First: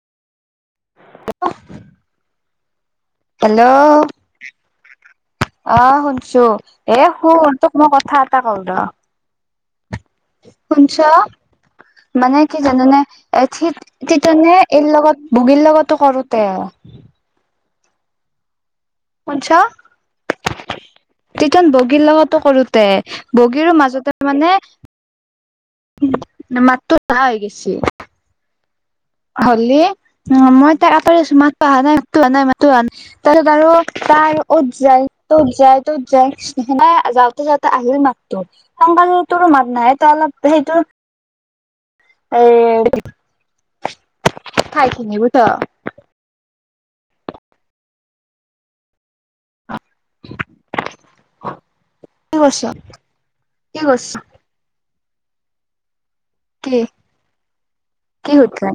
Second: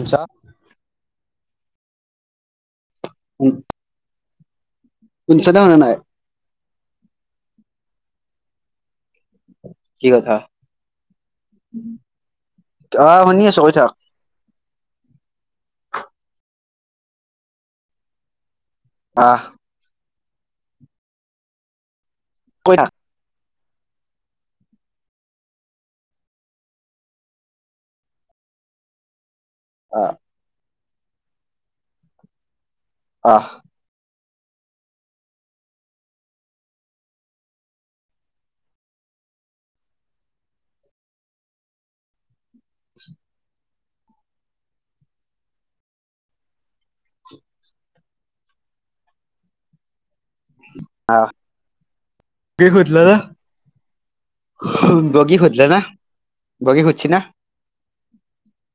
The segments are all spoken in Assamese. উছ [inaudible] হেল্ল' অ শুনি শুনিছানে শুনা নাই [unintelligible] চু, এ শুন তোক মোৰ কথা এটা কও ৰ কি কথা? শুনছ মানে কি জাননে আহ শুনি এথ আছো [inaudible] কৈ থাক সতিজনে এইৰ লগত ভগীৰ লগৰতো কৰোতে আহ শুনিছ তিজন বগীৰ লগৰতো কৈ কৰোতে থাক [inaudible] বগীৰো মাজতে মানে মাততো নাহা হৈ গৈছে হলি আ অ মই তাক আপাৰ আছো মাত পোৱা অহা নাই মো হোৱা নাই মাতো অহা নাই আহ তাৰপাছত আৰু তাই [unintelligible] 'ত যায় ত'ত যায় তত যায় নাই যওঁতে যাওঁতে আহিল মাত ত [unintelligible] সমকাল তৰো মাত নাই ত অলপ হেইটো [unintelligible] এই খাইখিনিবট [unintelligible] আহ কি হলঅ কি কৰিছ? [inaudible] বগি খজিলা ন কি বগি খজচ না [inaudible] কি শুধিলা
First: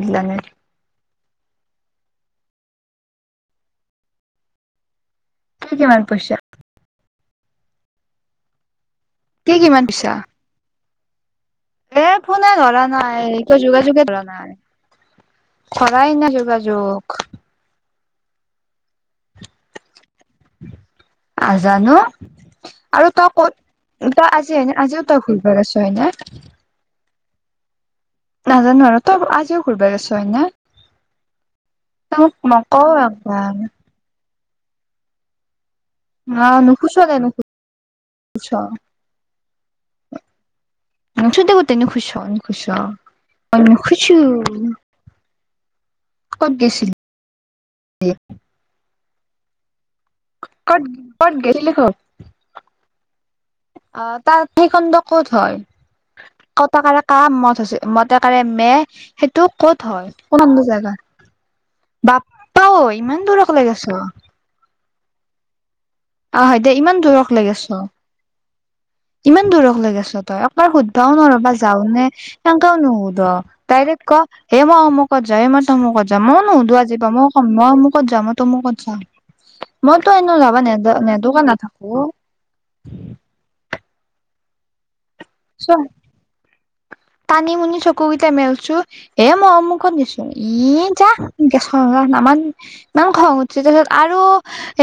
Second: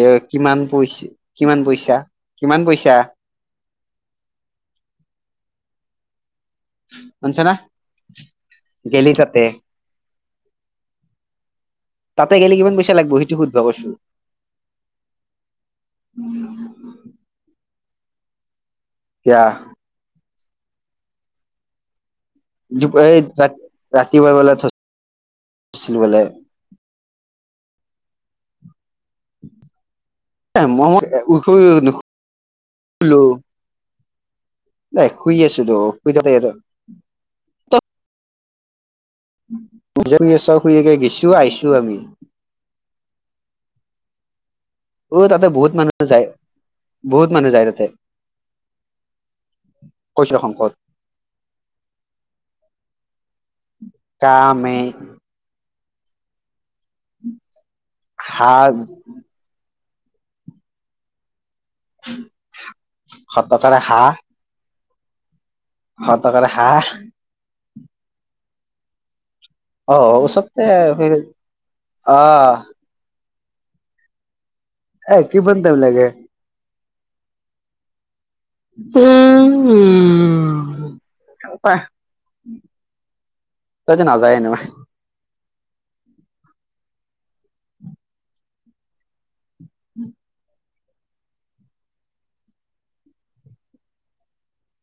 এ কিমান পইচ কিমান পইচা কিমান পইচা [inaudible] কি কিমান পছা [inaudible] শুনছা না গেলি তাত [unintelligible] কি কিমান পিছা [unintelligible] এ তাতে ফোনে গেলি কিমান ধৰা পইচা লাগব নাই সেইটো সুধবা একো কৈছো যোগাযোগে ধৰা নাই [inaudible] খৰাই নে যোগাযোগ [unintelligible] কিয়া [inaudible] আজানো [inaudible] আৰু এই তই ক'ত ৰাতিপুৱা তই বেলা আজিনে আজিও তই ঘৰি ভ আছ ধৰিছিলো হয়নে বোলে [unintelligible] নাজানো আৰু [inaudible] তই আজিও ঘূৰিব গৈছ হয়নে তই মোক শুলো মক [unintelligible] নাই শুই আছো দো [unintelligible] অা নু খুছ নাই নছ শুই আছ শুই গেছো [unintelligible] চতে ক আহিছো তে ন আমি খুছ নি খুছ [unintelligible] অ মো খুছো। অ তাতে বহুত মানুহ যায় বহুত মানুহ যায় তাতে। কৈছো শংকত ক কত গৈছিলি কোট অ তাত কামে সেইখনবা ক'ত হয়, কতাকাৰে কা মদ হৈছে মটয়েকাৰ হাঁহ মে সেইটো ক'ত হয়, কোন আন জেগাত বাপা ঔ ইমান দূৰ অকলে সতকাৰে গেছো। হাঁহ অ সতকাৰে হয় দে হাঁহ ইমান দূৰক লই গৈছ। ইমান দূৰক লৈ অ গৈছ তই, ওচৰতে একবাৰ সুধবাও নোৱাৰবা যাও নে আহ তেনেকাও নুশুধ। দাইৰেক ক হেই মই এ অমুকত যােই কিমান মই টাইম অমুকত লাগে যা মইও নোধোৱা আজিৰ পৰা, ময় কম মই অমুকত যামওঁ ত ম কত চা মইতো এনে যাবা নেদ নেদকাে নাথাকো। তই যে নাযায় এনোৱে। চ তানিমুনি চকু কেইটা মেলছো হে মই মুখত নিছো ই যা। খ আমান ইমান খং উঠি তাৰপিছত আৰু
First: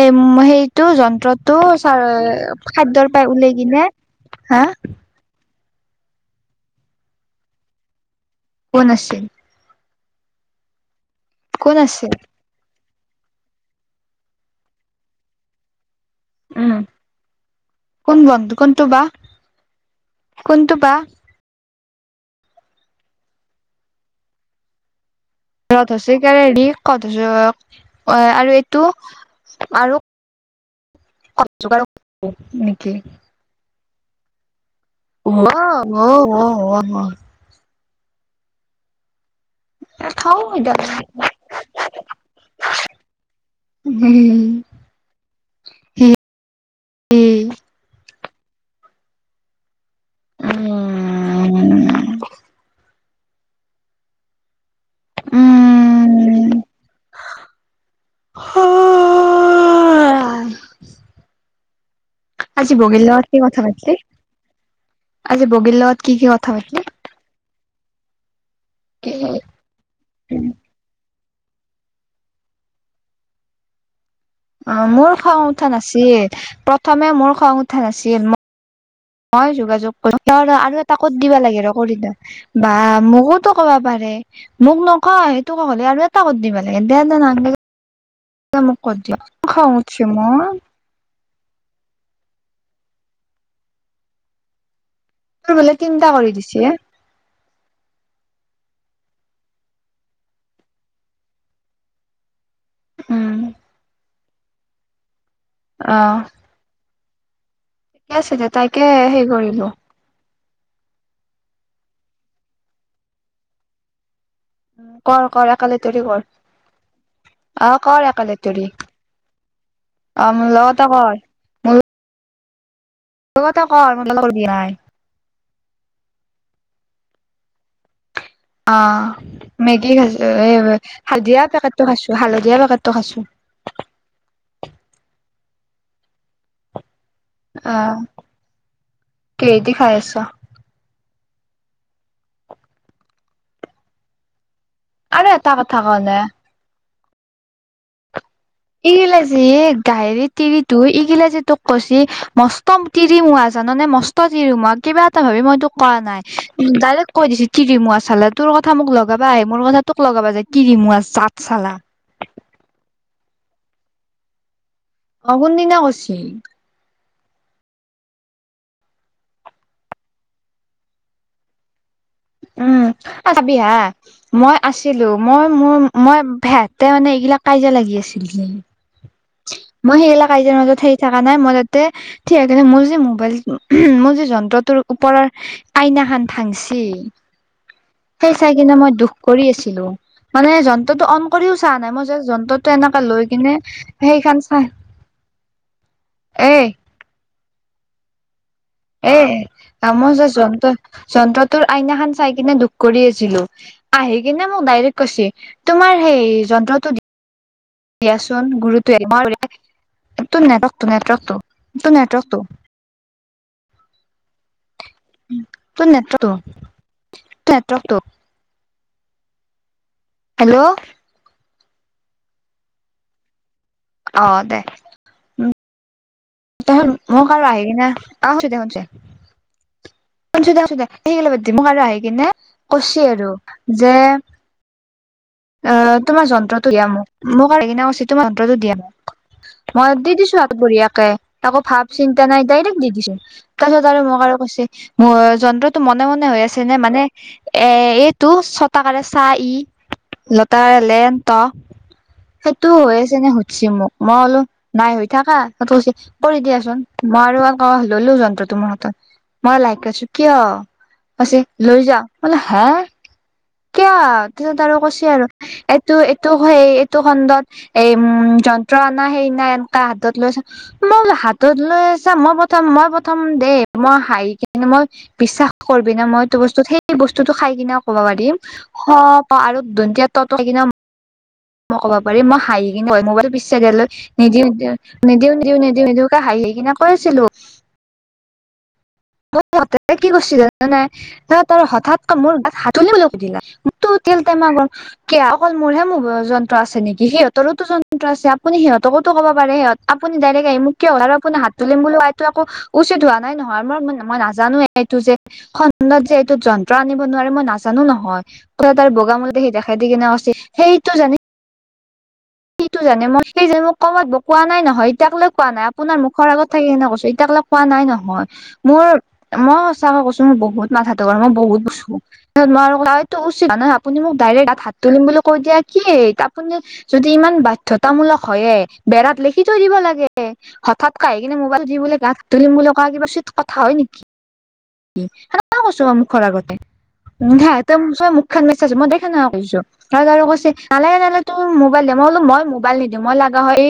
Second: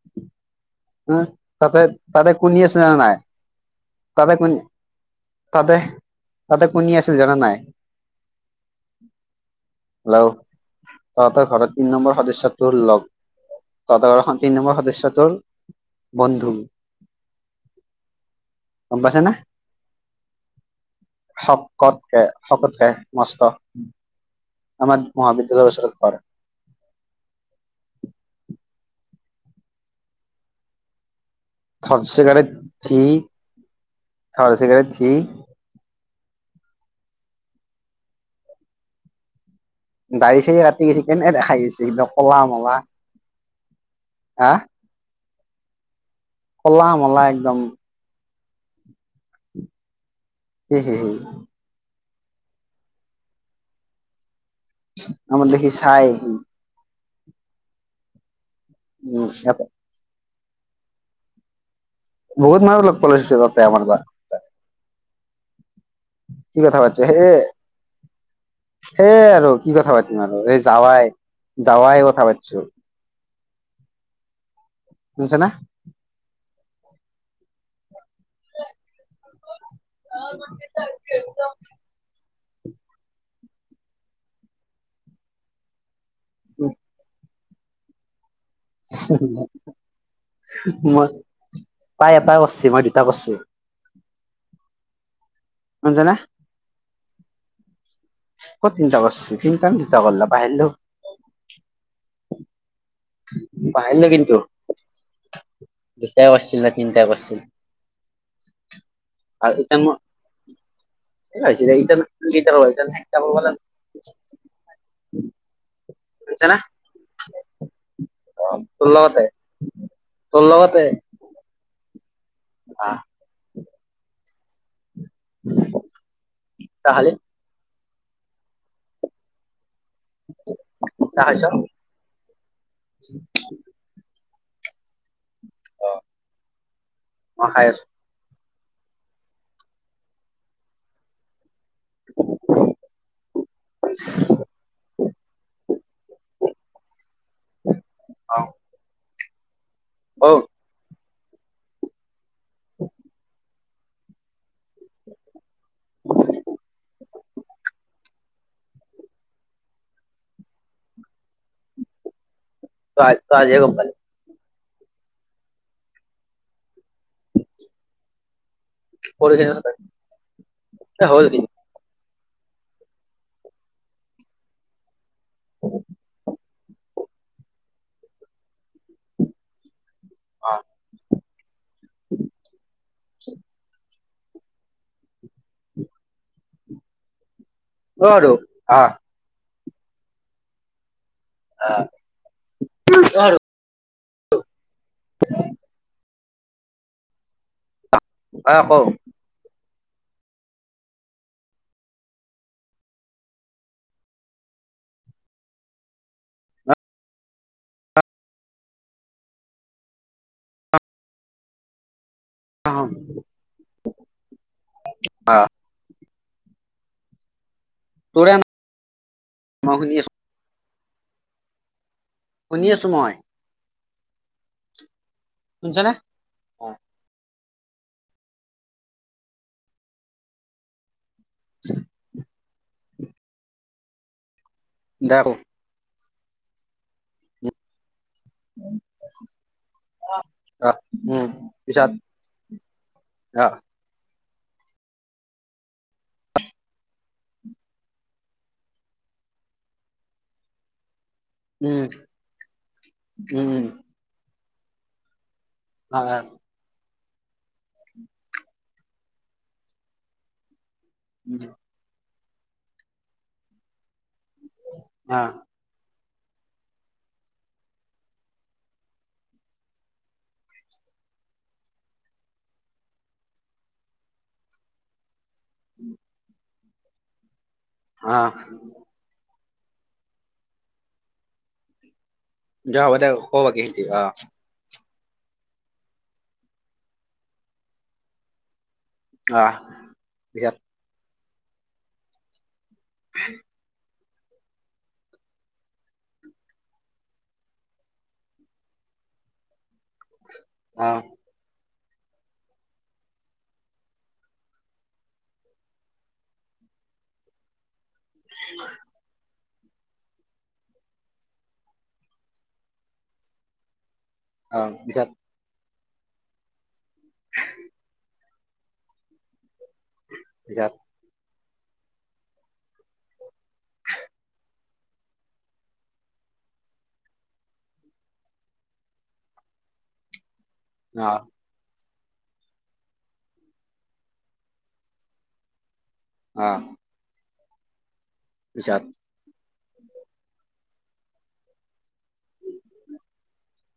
এ সেই টো যন্ত্ৰতটো তাতে চ তাতে কুনি আছে জানা খাদ্যয়ৰ নাই পৰাই উওলাই কিনে তাতে কুনি হা তাতে তাতে কুনি আছিল জানা নে নাই? কোন আছে। হেল্ল, তহঁতৰ কোন ঘৰত তিন আছিল নম্বৰ সদস্যটোৰ লগ তহতৰ এখন তিনি নম্বৰ সদস্যটোৰ বন্ধু উম কোন বন্ধু কোনটো গম বা পাইছা নে কোনটো বা শকতকে শকতকে মস্ত। আমাৰ মহাবিদ্যালয় ৰ সছৰীকাৰে ৰি কত সছৰীকাৰে আৰু এইটো আৰু থাতচি কাৰে নেকি ধি থত সছৰীকাৰে থি। অ অ অ অ দাড়ি চাৰি কাটি কিনে দেখা গৈইছে একডম কলা মলা। হা উম। কলা মলা একদম। হি হি হি [inaudible] আমাৰ দেখি চাই সি। হা উম চাপে বহুত আজি মানুহ লগ বগিৰলগত পাইছো কি তাতে কথা আমাৰ পাতিলি? তাত আজি বগিৰলগত কি কথা পাতি হেই হেই আৰু কি কথা পাৰতিম আৰু এই যাৱাই যাৱাই কথা পাতিছো। অ মোৰ শুনিছা খং না উঠা নাছিল, প্ৰথমে মোৰ খং উঠা নাছিল। মই যোগাযোগ কৰি আৰু এটা ক'ত দিবা লাগে ৰ কৰি বা মোকোতো কবা পাৰে, মোক নকই সেইটো ক হলে আৰু এটা কৰি দিবা লাগে দে দে ন মোক কত দিয়ক খং উঠিছে মোৰ। মই তাই এটা কৰছি, মই দুটা কৰিছো। আৰু বোলে শুনিছা তিনিটা না কৰি দিছে। কট তিনিটা কৰিছে তিনিটা না দুটা কৰিলা বাহিৰিলোঁ উম পাহৰিলো কিন্তু অ দুটাই কৰিছিল নে তিনিটাই কৰিছিল। ঠিকে আছে দে তাইকে হেৰি কৰিলো। এই আহিছিলে [unintelligible] চিন্তা অথবা না। কৰ কৰ একালেতৰি কৰ শুনিছা না আহ কৰ একালেতৰি তোৰ টু। লগতে অ তোৰ মোৰ লগতে কৰ। আ আ। তোৰ কথা ক মই লগৰ গিয়াই। ভু ভু ক তাহলে। অ অ অ, মেগী খাইছো এই চাহ হালধীয়া খাইছ পেকেটটো খাইছো হালধীয়া পেকেটটো খাইছো। মই খাই আছো আহ কি দি খাই আছ? কুকু কুহু কু ইস্। আৰু এটা কথা কলে। ইল আছি গাইৰী অ তি! তুই ইগিলা যে তোক কৈছি ইহ আ মস্তম তিৰিমোৱা জান নে মস্ত তিৰিমোৱা কিবা এটা ভাবি মই কৰা নাই ই ই উম উ ডাইৰেক্ট কৈ দিছ তিৰিমুআ চালা তোৰ কথা মোক লগাবা আহে মোৰ কথা তোক লগাবা যায় তিৰিমুৱাজ জাত চালা। ত আজ ত আজি গমাল। অ কোন দিনা কৈছে? চি পৰিজিনা সাতাই এ হ'ল কি? উম উ উ আহ, থাকবি হা মই আছিলো মই মোৰ মই ভেট তে মানে এইগিলাক কাজিয়া লাগি আছিল হুম উ। চেই মই সেইবিলাক কাজিয়াৰ মাজত হেৰি থাকা নাই মই তাতে হে- ঠিক এনেদৰে মোৰ যে মোবাইল উমহু মোৰ যে যন্ত্ৰটোৰ ওপৰৰ এ এ এ আইনাখান ভাংচি অ আৰু সেই চাই কিনে মই আহ দুখ কৰি আছিলো মানে যন্ত্ৰটো অন কৰিও চাহ নাই মই যে যন্ত্ৰটো এনেকে লৈ কিনে এ এ এ। সেই কাৰণ ছাই। উঃ এ এ। এ এ এই। হয় আকৌ। এ আ মই যে যন্ত্ৰ যন্ত্ৰটোৰ আইনাখান চাই কিনে দুখ কৰি আছিলো। আহি কিনে মোক ডাইৰেক্ট কৈছে এ এ এ তোমাৰ সেই যন্ত্ৰটো দি দিয়াচোন গুৰুটোৱে ইমান কৰে। তোৰ নেটৱৰ্কটো নেটৱৰ্কটো তোৰ নেটৱৰ্কটো। অঃ। উ, অ তোৰ নেটৰ্টো তোৰ নেটৱৰ্কটো। তোৰে ন সোমাব দি আছে। হেল্ল'! শুনি আছো মই। অ অ দে। শুনছা না? তহ মই কাল আহি না আহচ দেখোনচ। আহিঁছো দে আছো দে সে আৰু বাদ দে মোৰ ফালে আহি কিনে কৈছে আৰু যে- দেখো। অ অ অ, তোমাৰ যন্ত্ৰটো দিয়া মোক মোক আৰ সেইকাৰণে কৈছে তোমাৰ যন্ত্ৰটো দিয়া মোক ঠ্। মই দি দিছো অ আগবঢ়িয়াকে উম তাকো ভাৱ পিছত চিন্তা নাই ডাইৰেক্ট দি দিছো অ তাৰপিছত [unintelligible] মোক আৰু কৈছে মো যন্ত্ৰটো মনে মনে হৈ আছে নে মানে এ এইটো ছটাকাৰে চা ই। লতাৰ লেন ত উম সেইটো হৈ আছে নে উম সুধছি মোক। মই বুলো নাই হৈ থাকা সটোচি অ কৰি দিয়াচোন। মই আৰু আ হ ললো যন্ত্ৰ তোমাৰ হাতত, মই লাইক আছো কিয়? কৈছে লৈ যা বোলে হা! কিয় তছত আৰু কৈছে আৰু অ এইটো এইটো সেই এইটো খণ্ডত এই উম যন্ত্ৰ আনা সেইনা এনেকা হাতত লৈছা মই বোলো হাতত লৈ আছা, মই প্ৰথম মই প্ৰথম দেই মই হাৰি কিনে মই বিশ্বাস কৰিবি না মইতো বস্তু সেই বস্তুটো খাই কিনেও ক'ব পাৰিম। হ প আৰু ধনতিয়া ত টো [unintelligible] কিনা মই ক'ব পাৰি ম হায় অ দে কিনে হ'ব হয় দে ক মোবাইলটো পিছে বাকী খিনি অ [unintelligible] নিদিওঁ নিদিওঁ নিদিওঁ নিদিওঁকে হাঁহি কিনে কৈ আছিলোঁ। মই অ ততে কি কৰিছিল পিছত জান নাই ত ত হঠাৎ মোৰ গাত হাতলিবলৈ সুধিলাক [unintelligible] তিল তে [unintelligible] কি অকল মোৰহে মোৰ যন্ত্ৰ আছে নেকি সিহঁতৰোতো যন্ত্ৰ আছে আপুনি সিহঁতকোতো ক'ব পাৰে সিহঁত আপুনি ডাইৰেক্ট আহি মোক অ কিয় হল আৰু আপুনি হাত তোলিম বুলি [unintelligible] কোৱা উচিত হোৱা নাই নহয়, মই [unintelligible] মই নাজানো এইটো যে খণ্ডত যে এইটো যন্ত্ৰ আনিব নোৱাৰে, মই নাজানো ন। হয় ত তাৰ বগা মলতে সি দেখাই দি কিনে অস্তি সেইটো জানি ইটো জানে মই সেই যে মোক ক'বাত ব কোৱা নাই অ নহয় পিছত এতিয়াক লৈ কোৱা নাই, আপোনাৰ মুখৰ আগত থাকি সেনে কৈছোঁ এতিয়া কলে কোৱা নাই নহয়, মোৰ মই চা মই কৈছোঁ মোৰ বহুত পিছত মাথাটোৰ, মই বহুত কৈছো। [unintelligible] নোৱাৰো উচিত নহয় আপুনি মোক ডাইৰেক্ট তাত হাত তুলিম বুলি কৈ দিয়া কি আপুনি য দি ইমান বাধ্যতামূলক হয়য়ে বেৰাত লিখি থৈ দিব লাগে। এ হঠাৎ অ কাই কিনে মোবাইলত যি বোলে গাত তুলিমো লগা কিবা চিত কথা হয় নেকি? কি সেনেকুৱা কৈছো মুখৰ অ আগতে। [unintelligible] তই চে মুখখান বেচাইছ পিছত মই দেখে না কৈছো তাত আৰু কৈছে নালাগে নালে তোৰ মু মোবাইল দে, মই বলো মই মোবাইল নিদিওঁ, মই লাগা হয় এই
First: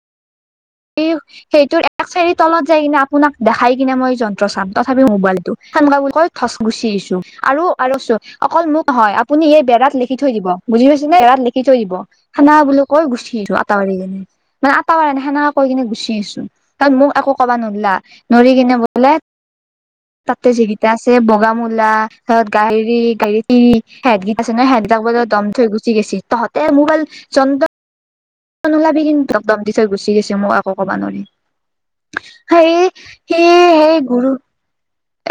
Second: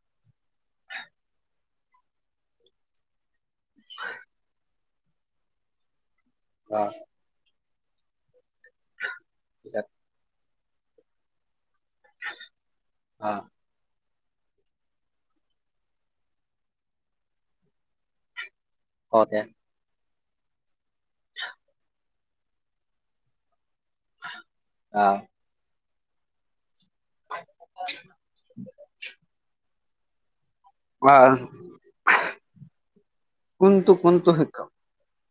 এই সেইটোৰ এক চাৰি তলত যাই কিনে আপোনাক দেখাই কিনে মই যন্ত্ৰ চাম তথাপি মোবাইলটো [unintelligible] থচ অ গুচি আহিছোঁ আৰু আৰু চ অকল মোক হয় আপুনি এই পিছত বেৰাত লিখ খি থৈ দিব বুজি পাইছে নে? বেৰাত লিখি থৈ দিব, খানা বুলি কৈ অ গুচি থ আ টা বাঢ়িলে মানে আটাৰ পৰা দেখা না কৈ কিনে গুচি আছোঁ তাত মোক একো কবা নোলা নৰি কিনে বোলে কওঁতে তাতে যিকেইটা আছে বগামূ্লা ধৰ [unintelligible] ই হেডগীত আছে নহয় হেড যাক অ বলৈ দম থৈ গুচি গৈছি তহতে মোবাইল যন নোলাবি কিন্তু ধম দম দি থৈ গুচি গৈছে মোক আ অ ভগৱানৰে, সেই সেই কোনটো সেই গুৰু কোনটো শিক্ষক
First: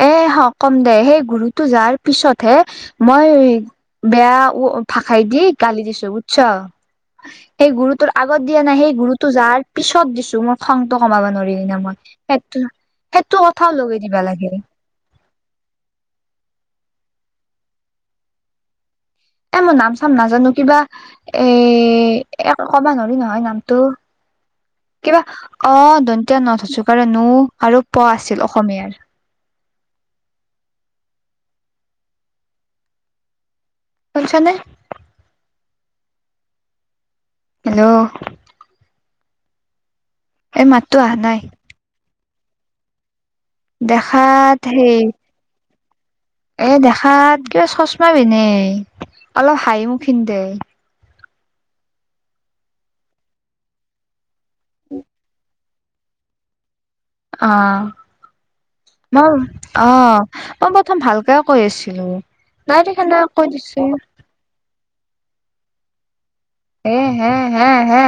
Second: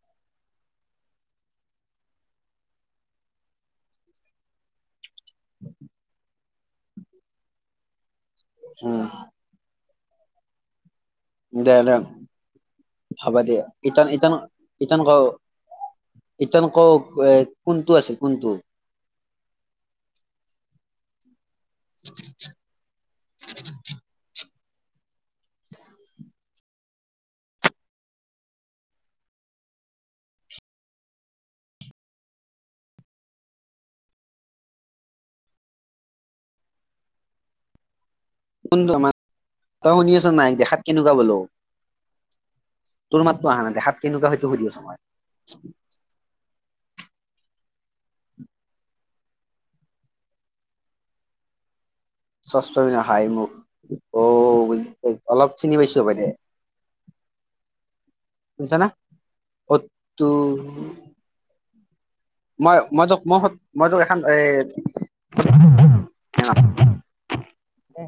এ হ কম দে সেই গুৰুতো যাৰ পিছতহে মই বেয়া উ ভাষাই দি গালি দিছোঁ বুজছ? সেই গুৰুত আগত দিয়া নাই সেই উম গুৰুতো যাৰ পিছত দিছোঁ মই খংটো কমাব নোৱাৰিলি দে ন দে মই সেইটো সেইটো কথাও লগাই দিবা লাগে। ইতন ঘ, ইতন কওক এ কোনটো আছে কোনটো? এ মই নাম চাম নাজানোঁ কিবা এ একো কব নোৱাৰো নহয় নামটো। কিবা অ দন্তিয়া নত হচও কাৰে নো আৰু প আছিল অসমীয়াৰ। শুনিছা নে? হেল্ল'। [unintelligible] তই শুনি আছা নাই, এই দেখাত মাতটো কেনেকুৱা অহা ব'লো। নাই তোৰ মাততো আহা নাই দেখাত কেনেকুৱা সেইতো সুধি আছো মই। এ দেখাত কিবা চচমা পিন্নে, অলপ হাঁহি। [unintelligible] চচমা পিনহে অলপ হাঁহি মুখ অ' অলপ চিনি পাইছোঁ হপাই দে। অ' শুনিছা না মই অত অ' তো মই প্ৰথম ভালকে কৈ আছিলোঁ। মই মই তোক মই এখন এ [unintelligible] এ হে হে হে।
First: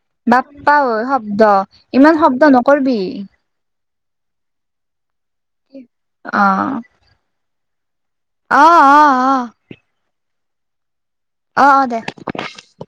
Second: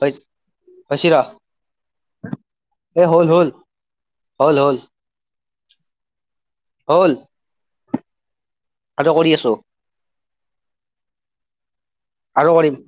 হৈ- বাপ্পাও হৈছে ৰ শব্দ ইমান শব্দ নকৰিবি। এ হ'ল হ'ল হ'ল হ'ল। অ'। হ'ল। অ অ অ সাজো কৰি আছোঁ। অ', অ' দে। আৰু কৰিম।